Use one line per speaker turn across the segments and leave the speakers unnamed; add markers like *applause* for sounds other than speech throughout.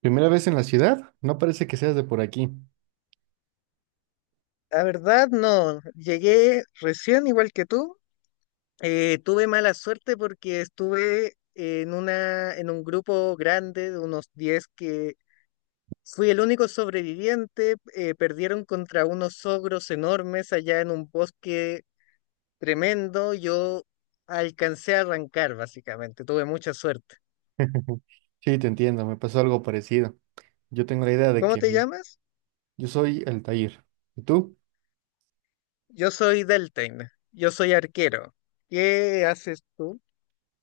¿Primera vez en la ciudad? No parece que seas de por aquí.
La verdad, no. Llegué recién, igual que tú. Tuve mala suerte porque estuve en en un grupo grande de unos 10 que fui el único sobreviviente. Perdieron contra unos ogros enormes allá en un bosque tremendo. Yo alcancé a arrancar, básicamente. Tuve mucha suerte.
*laughs* Sí, te entiendo, me pasó algo parecido. Yo tengo la idea de
¿Cómo
que
te
mi-
llamas?
yo soy Altair. ¿Y tú?
Yo soy Deltain. Yo soy arquero. ¿Qué haces tú?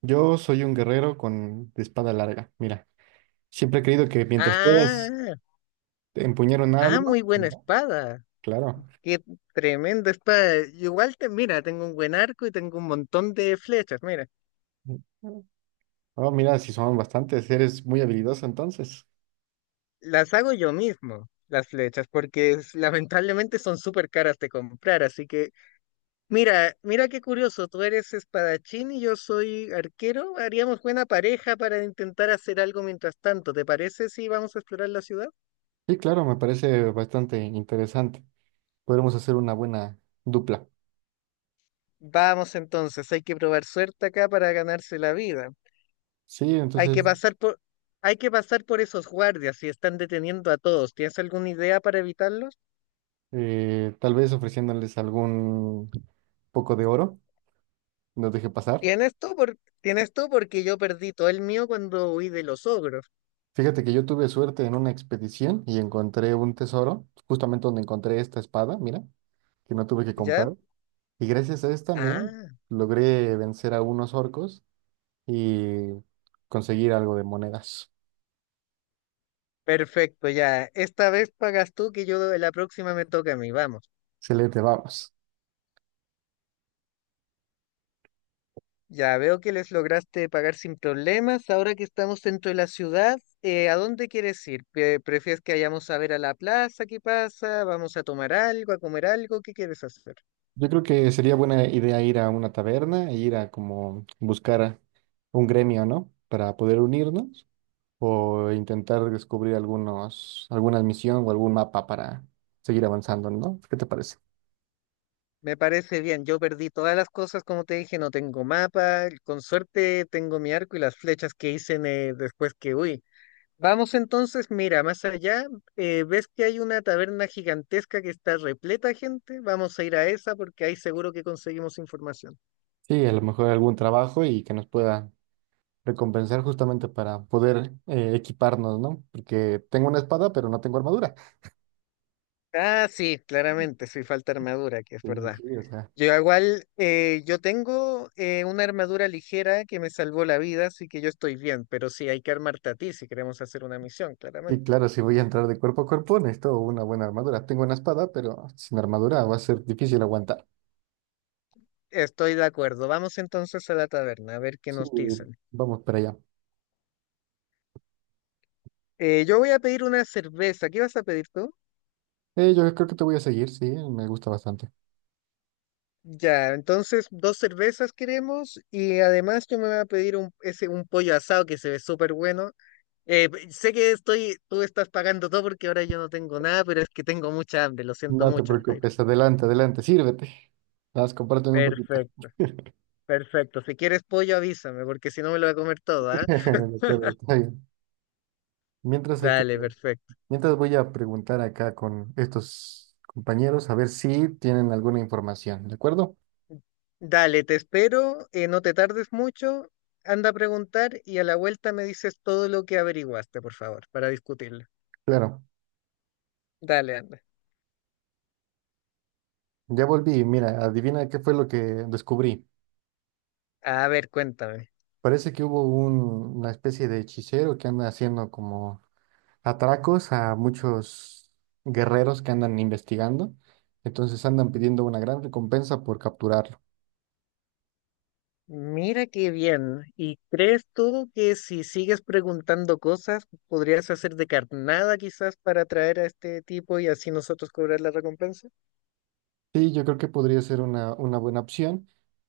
Yo soy un guerrero con de espada larga. Mira, siempre he creído que mientras puedas
Ah,
empuñar un
ah,
arma,
muy buena
mira,
espada.
claro.
Qué tremendo espada. Igual mira, tengo un buen arco y tengo un montón de flechas. Mira,
Oh, mira, si son bastantes, eres muy habilidoso entonces.
las hago yo mismo, las flechas, porque lamentablemente son súper caras de comprar. Así que, mira, qué curioso. Tú eres espadachín y yo soy arquero. Haríamos buena pareja para intentar hacer algo mientras tanto. ¿Te parece si vamos a explorar la ciudad?
Sí, claro, me parece bastante interesante. Podremos hacer una buena dupla.
Vamos entonces, hay que probar suerte acá para ganarse la vida.
Sí,
Hay que
entonces,
pasar por, Hay que pasar por esos guardias si están deteniendo a todos. ¿Tienes alguna idea para evitarlos?
tal vez ofreciéndoles algún poco de oro, los dejé pasar.
Tienes tú porque yo perdí todo el mío cuando huí de los ogros,
Fíjate que yo tuve suerte en una expedición y encontré un tesoro, justamente donde encontré esta espada, mira, que no tuve que
¿ya?
comprar. Y gracias a esta, mira,
Ah,
logré vencer a unos orcos y conseguir algo de monedas.
perfecto, ya. Esta vez pagas tú que yo la próxima me toca a mí, vamos.
Excelente, vamos.
Ya veo que les lograste pagar sin problemas. Ahora que estamos dentro de la ciudad, ¿a dónde quieres ir? ¿Prefieres que vayamos a ver a la plaza? ¿Qué pasa? ¿Vamos a tomar algo, a comer algo? ¿Qué quieres hacer?
Yo creo que sería buena idea ir a una taberna e ir a como buscar a un gremio, ¿no? Para poder unirnos o intentar descubrir algunos, alguna misión o algún mapa para seguir avanzando, ¿no? ¿Qué te parece?
Me parece bien, yo perdí todas las cosas, como te dije, no tengo mapa, con suerte tengo mi arco y las flechas que hice después que huí. Vamos entonces, mira, más allá, ves que hay una taberna gigantesca que está repleta de gente, vamos a ir a esa porque ahí seguro que conseguimos información.
Sí, a lo mejor algún trabajo y que nos pueda recompensar justamente para poder equiparnos, ¿no? Porque tengo una espada, pero no tengo armadura.
Ah, sí, claramente, sí falta armadura, que es
Sí, sí,
verdad.
sí, o sea,
Yo igual, yo tengo una armadura ligera que me salvó la vida, así que yo estoy bien, pero sí hay que armarte a ti si queremos hacer una misión,
sí,
claramente.
claro, si voy a entrar de cuerpo a cuerpo, necesito una buena armadura. Tengo una espada, pero sin armadura va a ser difícil aguantar.
Estoy de acuerdo. Vamos entonces a la taberna a ver qué
Sí,
nos dicen.
vamos para allá.
Yo voy a pedir una cerveza. ¿Qué vas a pedir tú?
Yo creo que te voy a seguir, sí, me gusta bastante.
Ya, entonces dos cervezas queremos y además yo me voy a pedir un, ese, un pollo asado que se ve súper bueno. Sé que estoy, tú estás pagando todo porque ahora yo no tengo nada, pero es que tengo mucha hambre, lo siento
No te
mucho, Altair.
preocupes, adelante, adelante, sírvete. Vas, compárteme un poquito.
Perfecto,
*laughs*
perfecto. Si quieres pollo avísame porque si no me lo voy a comer todo, ¿ah?
De acuerdo, está bien. Mientras aquí-
Dale, perfecto.
Mientras voy a preguntar acá con estos compañeros a ver si tienen alguna información, ¿de acuerdo?
Dale, te espero, no te tardes mucho, anda a preguntar y a la vuelta me dices todo lo que averiguaste, por favor, para discutirlo.
Claro,
Dale, anda.
ya volví. Mira, adivina qué fue lo que descubrí.
A ver, cuéntame.
Parece que hubo una especie de hechicero que anda haciendo como atracos a muchos guerreros que andan investigando. Entonces andan pidiendo una gran recompensa por capturarlo.
Mira qué bien. ¿Y crees tú que si sigues preguntando cosas, podrías hacer de carnada quizás para atraer a este tipo y así nosotros cobrar la recompensa?
Sí, yo creo que podría ser una buena opción,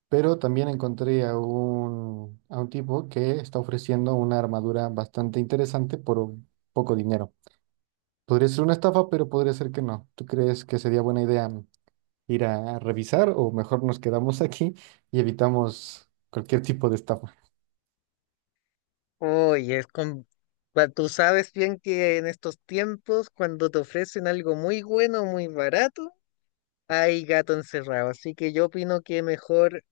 pero también encontré a a un tipo que está ofreciendo una armadura bastante interesante por un poco dinero. Podría ser una estafa, pero podría ser que no. ¿Tú crees que sería buena idea ir a revisar o mejor nos quedamos aquí y evitamos cualquier tipo de estafa?
Oye, es con... Tú sabes bien que en estos tiempos, cuando te ofrecen algo muy bueno, muy barato, hay gato encerrado, así que yo opino que mejor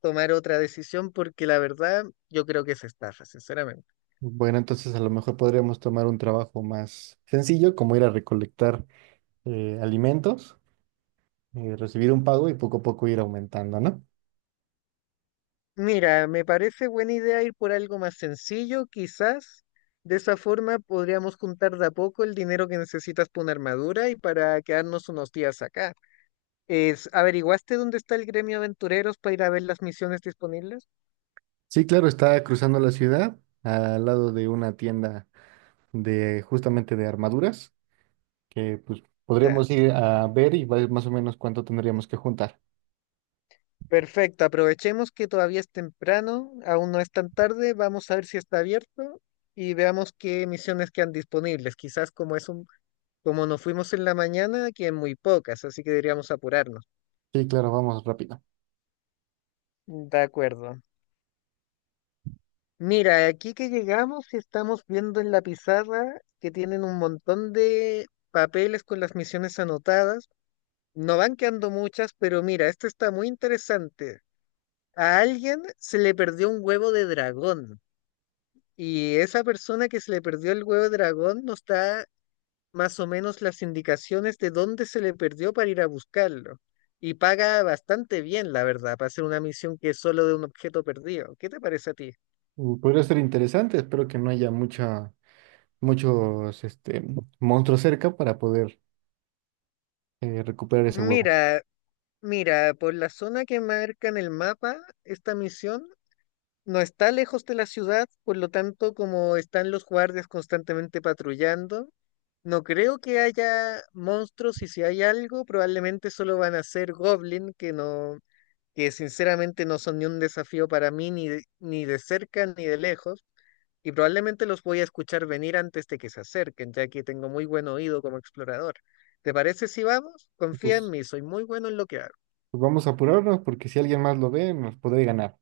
tomar otra decisión porque la verdad yo creo que es estafa, sinceramente.
Bueno, entonces a lo mejor podríamos tomar un trabajo más sencillo, como ir a recolectar alimentos, recibir un pago y poco a poco ir aumentando, ¿no?
Mira, me parece buena idea ir por algo más sencillo, quizás. De esa forma podríamos juntar de a poco el dinero que necesitas para una armadura y para quedarnos unos días acá. Es, ¿averiguaste dónde está el gremio Aventureros para ir a ver las misiones disponibles?
Sí, claro, está cruzando la ciudad al lado de una tienda de justamente de armaduras que pues
Ya.
podríamos ir a ver y ver más o menos cuánto tendríamos que juntar.
Perfecto, aprovechemos que todavía es temprano, aún no es tan tarde, vamos a ver si está abierto y veamos qué misiones quedan disponibles. Quizás como es un, como nos fuimos en la mañana, quedan muy pocas, así que deberíamos apurarnos.
Sí, claro, vamos rápido.
De acuerdo. Mira, aquí que llegamos estamos viendo en la pizarra que tienen un montón de papeles con las misiones anotadas. No van quedando muchas, pero mira, esto está muy interesante. A alguien se le perdió un huevo de dragón. Y esa persona que se le perdió el huevo de dragón nos da más o menos las indicaciones de dónde se le perdió para ir a buscarlo. Y paga bastante bien, la verdad, para hacer una misión que es solo de un objeto perdido. ¿Qué te parece a ti?
Mm, podría ser interesante, espero que no haya muchos este, monstruos cerca para poder recuperar ese huevo.
Mira, por la zona que marca en el mapa, esta misión no está lejos de la ciudad, por lo tanto, como están los guardias constantemente patrullando, no creo que haya monstruos y si hay algo, probablemente solo van a ser goblin que no, que sinceramente no son ni un desafío para mí, ni de, ni de cerca ni de lejos, y probablemente los voy a escuchar venir antes de que se acerquen, ya que tengo muy buen oído como explorador. ¿Te parece si vamos?
Y,
Confía en
pues,
mí, soy muy bueno en lo que hago.
pues vamos a apurarnos porque si alguien más lo ve nos puede ganar.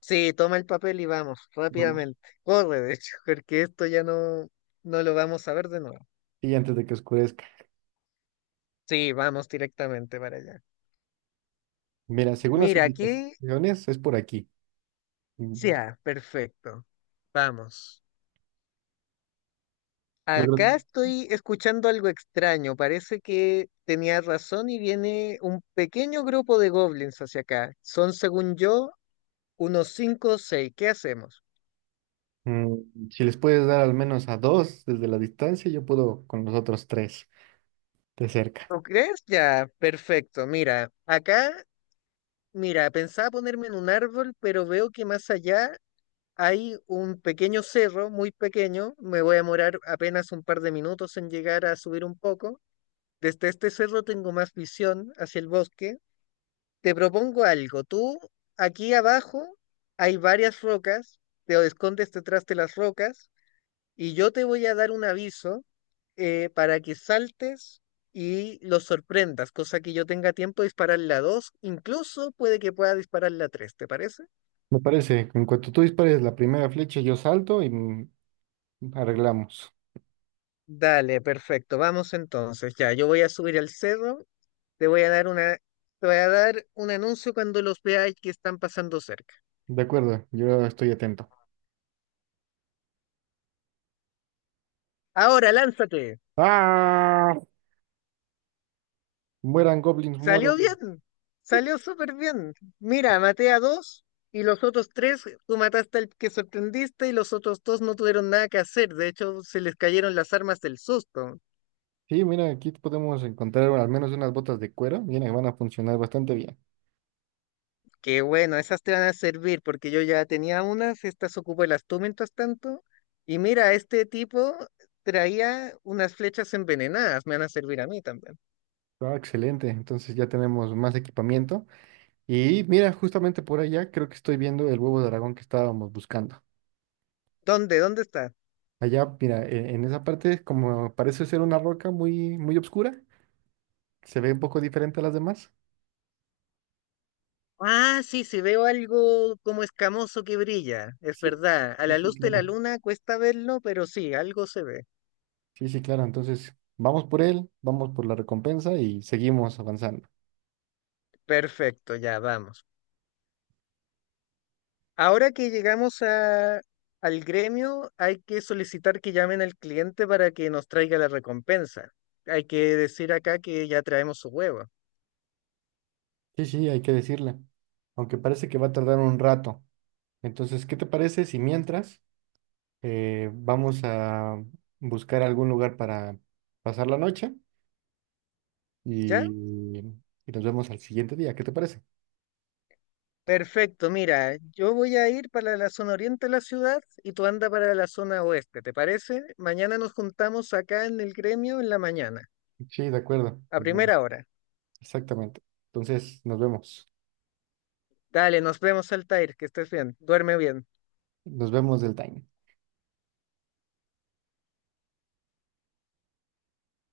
Sí, toma el papel y vamos,
Vamos.
rápidamente. Corre, de hecho, *laughs* porque esto ya no, no lo vamos a ver de nuevo.
Y antes de que oscurezca.
Sí, vamos directamente para allá.
Mira, según las
Mira, aquí,
indicaciones es por aquí. Mm,
ya, perfecto. Vamos.
Logro
Acá estoy escuchando algo extraño. Parece que tenía razón y viene un pequeño grupo de goblins hacia acá. Son, según yo, unos cinco o seis. ¿Qué hacemos?
Mm, si les puedes dar al menos a dos desde la distancia, yo puedo con los otros tres de cerca.
¿Lo crees? Ya, perfecto. Mira, acá, mira, pensaba ponerme en un árbol, pero veo que más allá hay un pequeño cerro, muy pequeño. Me voy a demorar apenas un par de minutos en llegar a subir un poco. Desde este cerro tengo más visión hacia el bosque. Te propongo algo. Tú, aquí abajo, hay varias rocas, te escondes detrás de las rocas y yo te voy a dar un aviso para que saltes y los sorprendas, cosa que yo tenga tiempo de disparar la 2. Incluso puede que pueda disparar la 3. ¿Te parece?
Me parece, en cuanto tú dispares la primera flecha, yo salto y arreglamos.
Dale, perfecto, vamos entonces. Ya, yo voy a subir al cerro, te voy a dar una, te voy a dar un anuncio cuando los veáis que están pasando cerca.
De acuerdo, yo estoy atento.
Ahora, lánzate.
¡Ah! Mueran goblins,
Salió
mueran.
bien, salió súper bien. Mira, maté a dos y los otros tres, tú mataste al que sorprendiste y los otros dos no tuvieron nada que hacer. De hecho, se les cayeron las armas del susto.
Sí, mira, aquí podemos encontrar al menos unas botas de cuero. Viene, van a funcionar bastante bien.
Que bueno, esas te van a servir porque yo ya tenía unas, estas ocupé las tú mientras tanto. Y mira, este tipo traía unas flechas envenenadas, me van a servir a mí también.
Ah, excelente, entonces ya tenemos más equipamiento. Y mira, justamente por allá creo que estoy viendo el huevo de dragón que estábamos buscando.
¿Dónde? ¿Dónde está?
Allá, mira, en esa parte, como parece ser una roca muy, muy obscura se ve un poco diferente a las demás.
Ah, sí, sí, veo algo como escamoso que brilla, es
Sí,
verdad. A
sí,
la
sí,
luz de la
claro.
luna cuesta verlo, pero sí, algo se ve.
Sí, sí, claro. Entonces, vamos por él, vamos por la recompensa y seguimos avanzando.
Perfecto, ya vamos. Ahora que llegamos al gremio, hay que solicitar que llamen al cliente para que nos traiga la recompensa. Hay que decir acá que ya traemos su huevo.
Sí, sí, hay que decirle. Aunque parece que va a tardar un rato. Entonces, ¿qué te parece si mientras vamos a buscar algún lugar para pasar la noche
¿Ya?
y, y nos vemos al siguiente día? ¿Qué te parece?
Perfecto, mira, yo voy a ir para la zona oriente de la ciudad y tú anda para la zona oeste, ¿te parece? Mañana nos juntamos acá en el gremio en la mañana,
Sí, de acuerdo.
a primera hora.
Exactamente. Entonces, nos vemos.
Dale, nos vemos, Altair, que estés bien, duerme bien.
Nos vemos del time.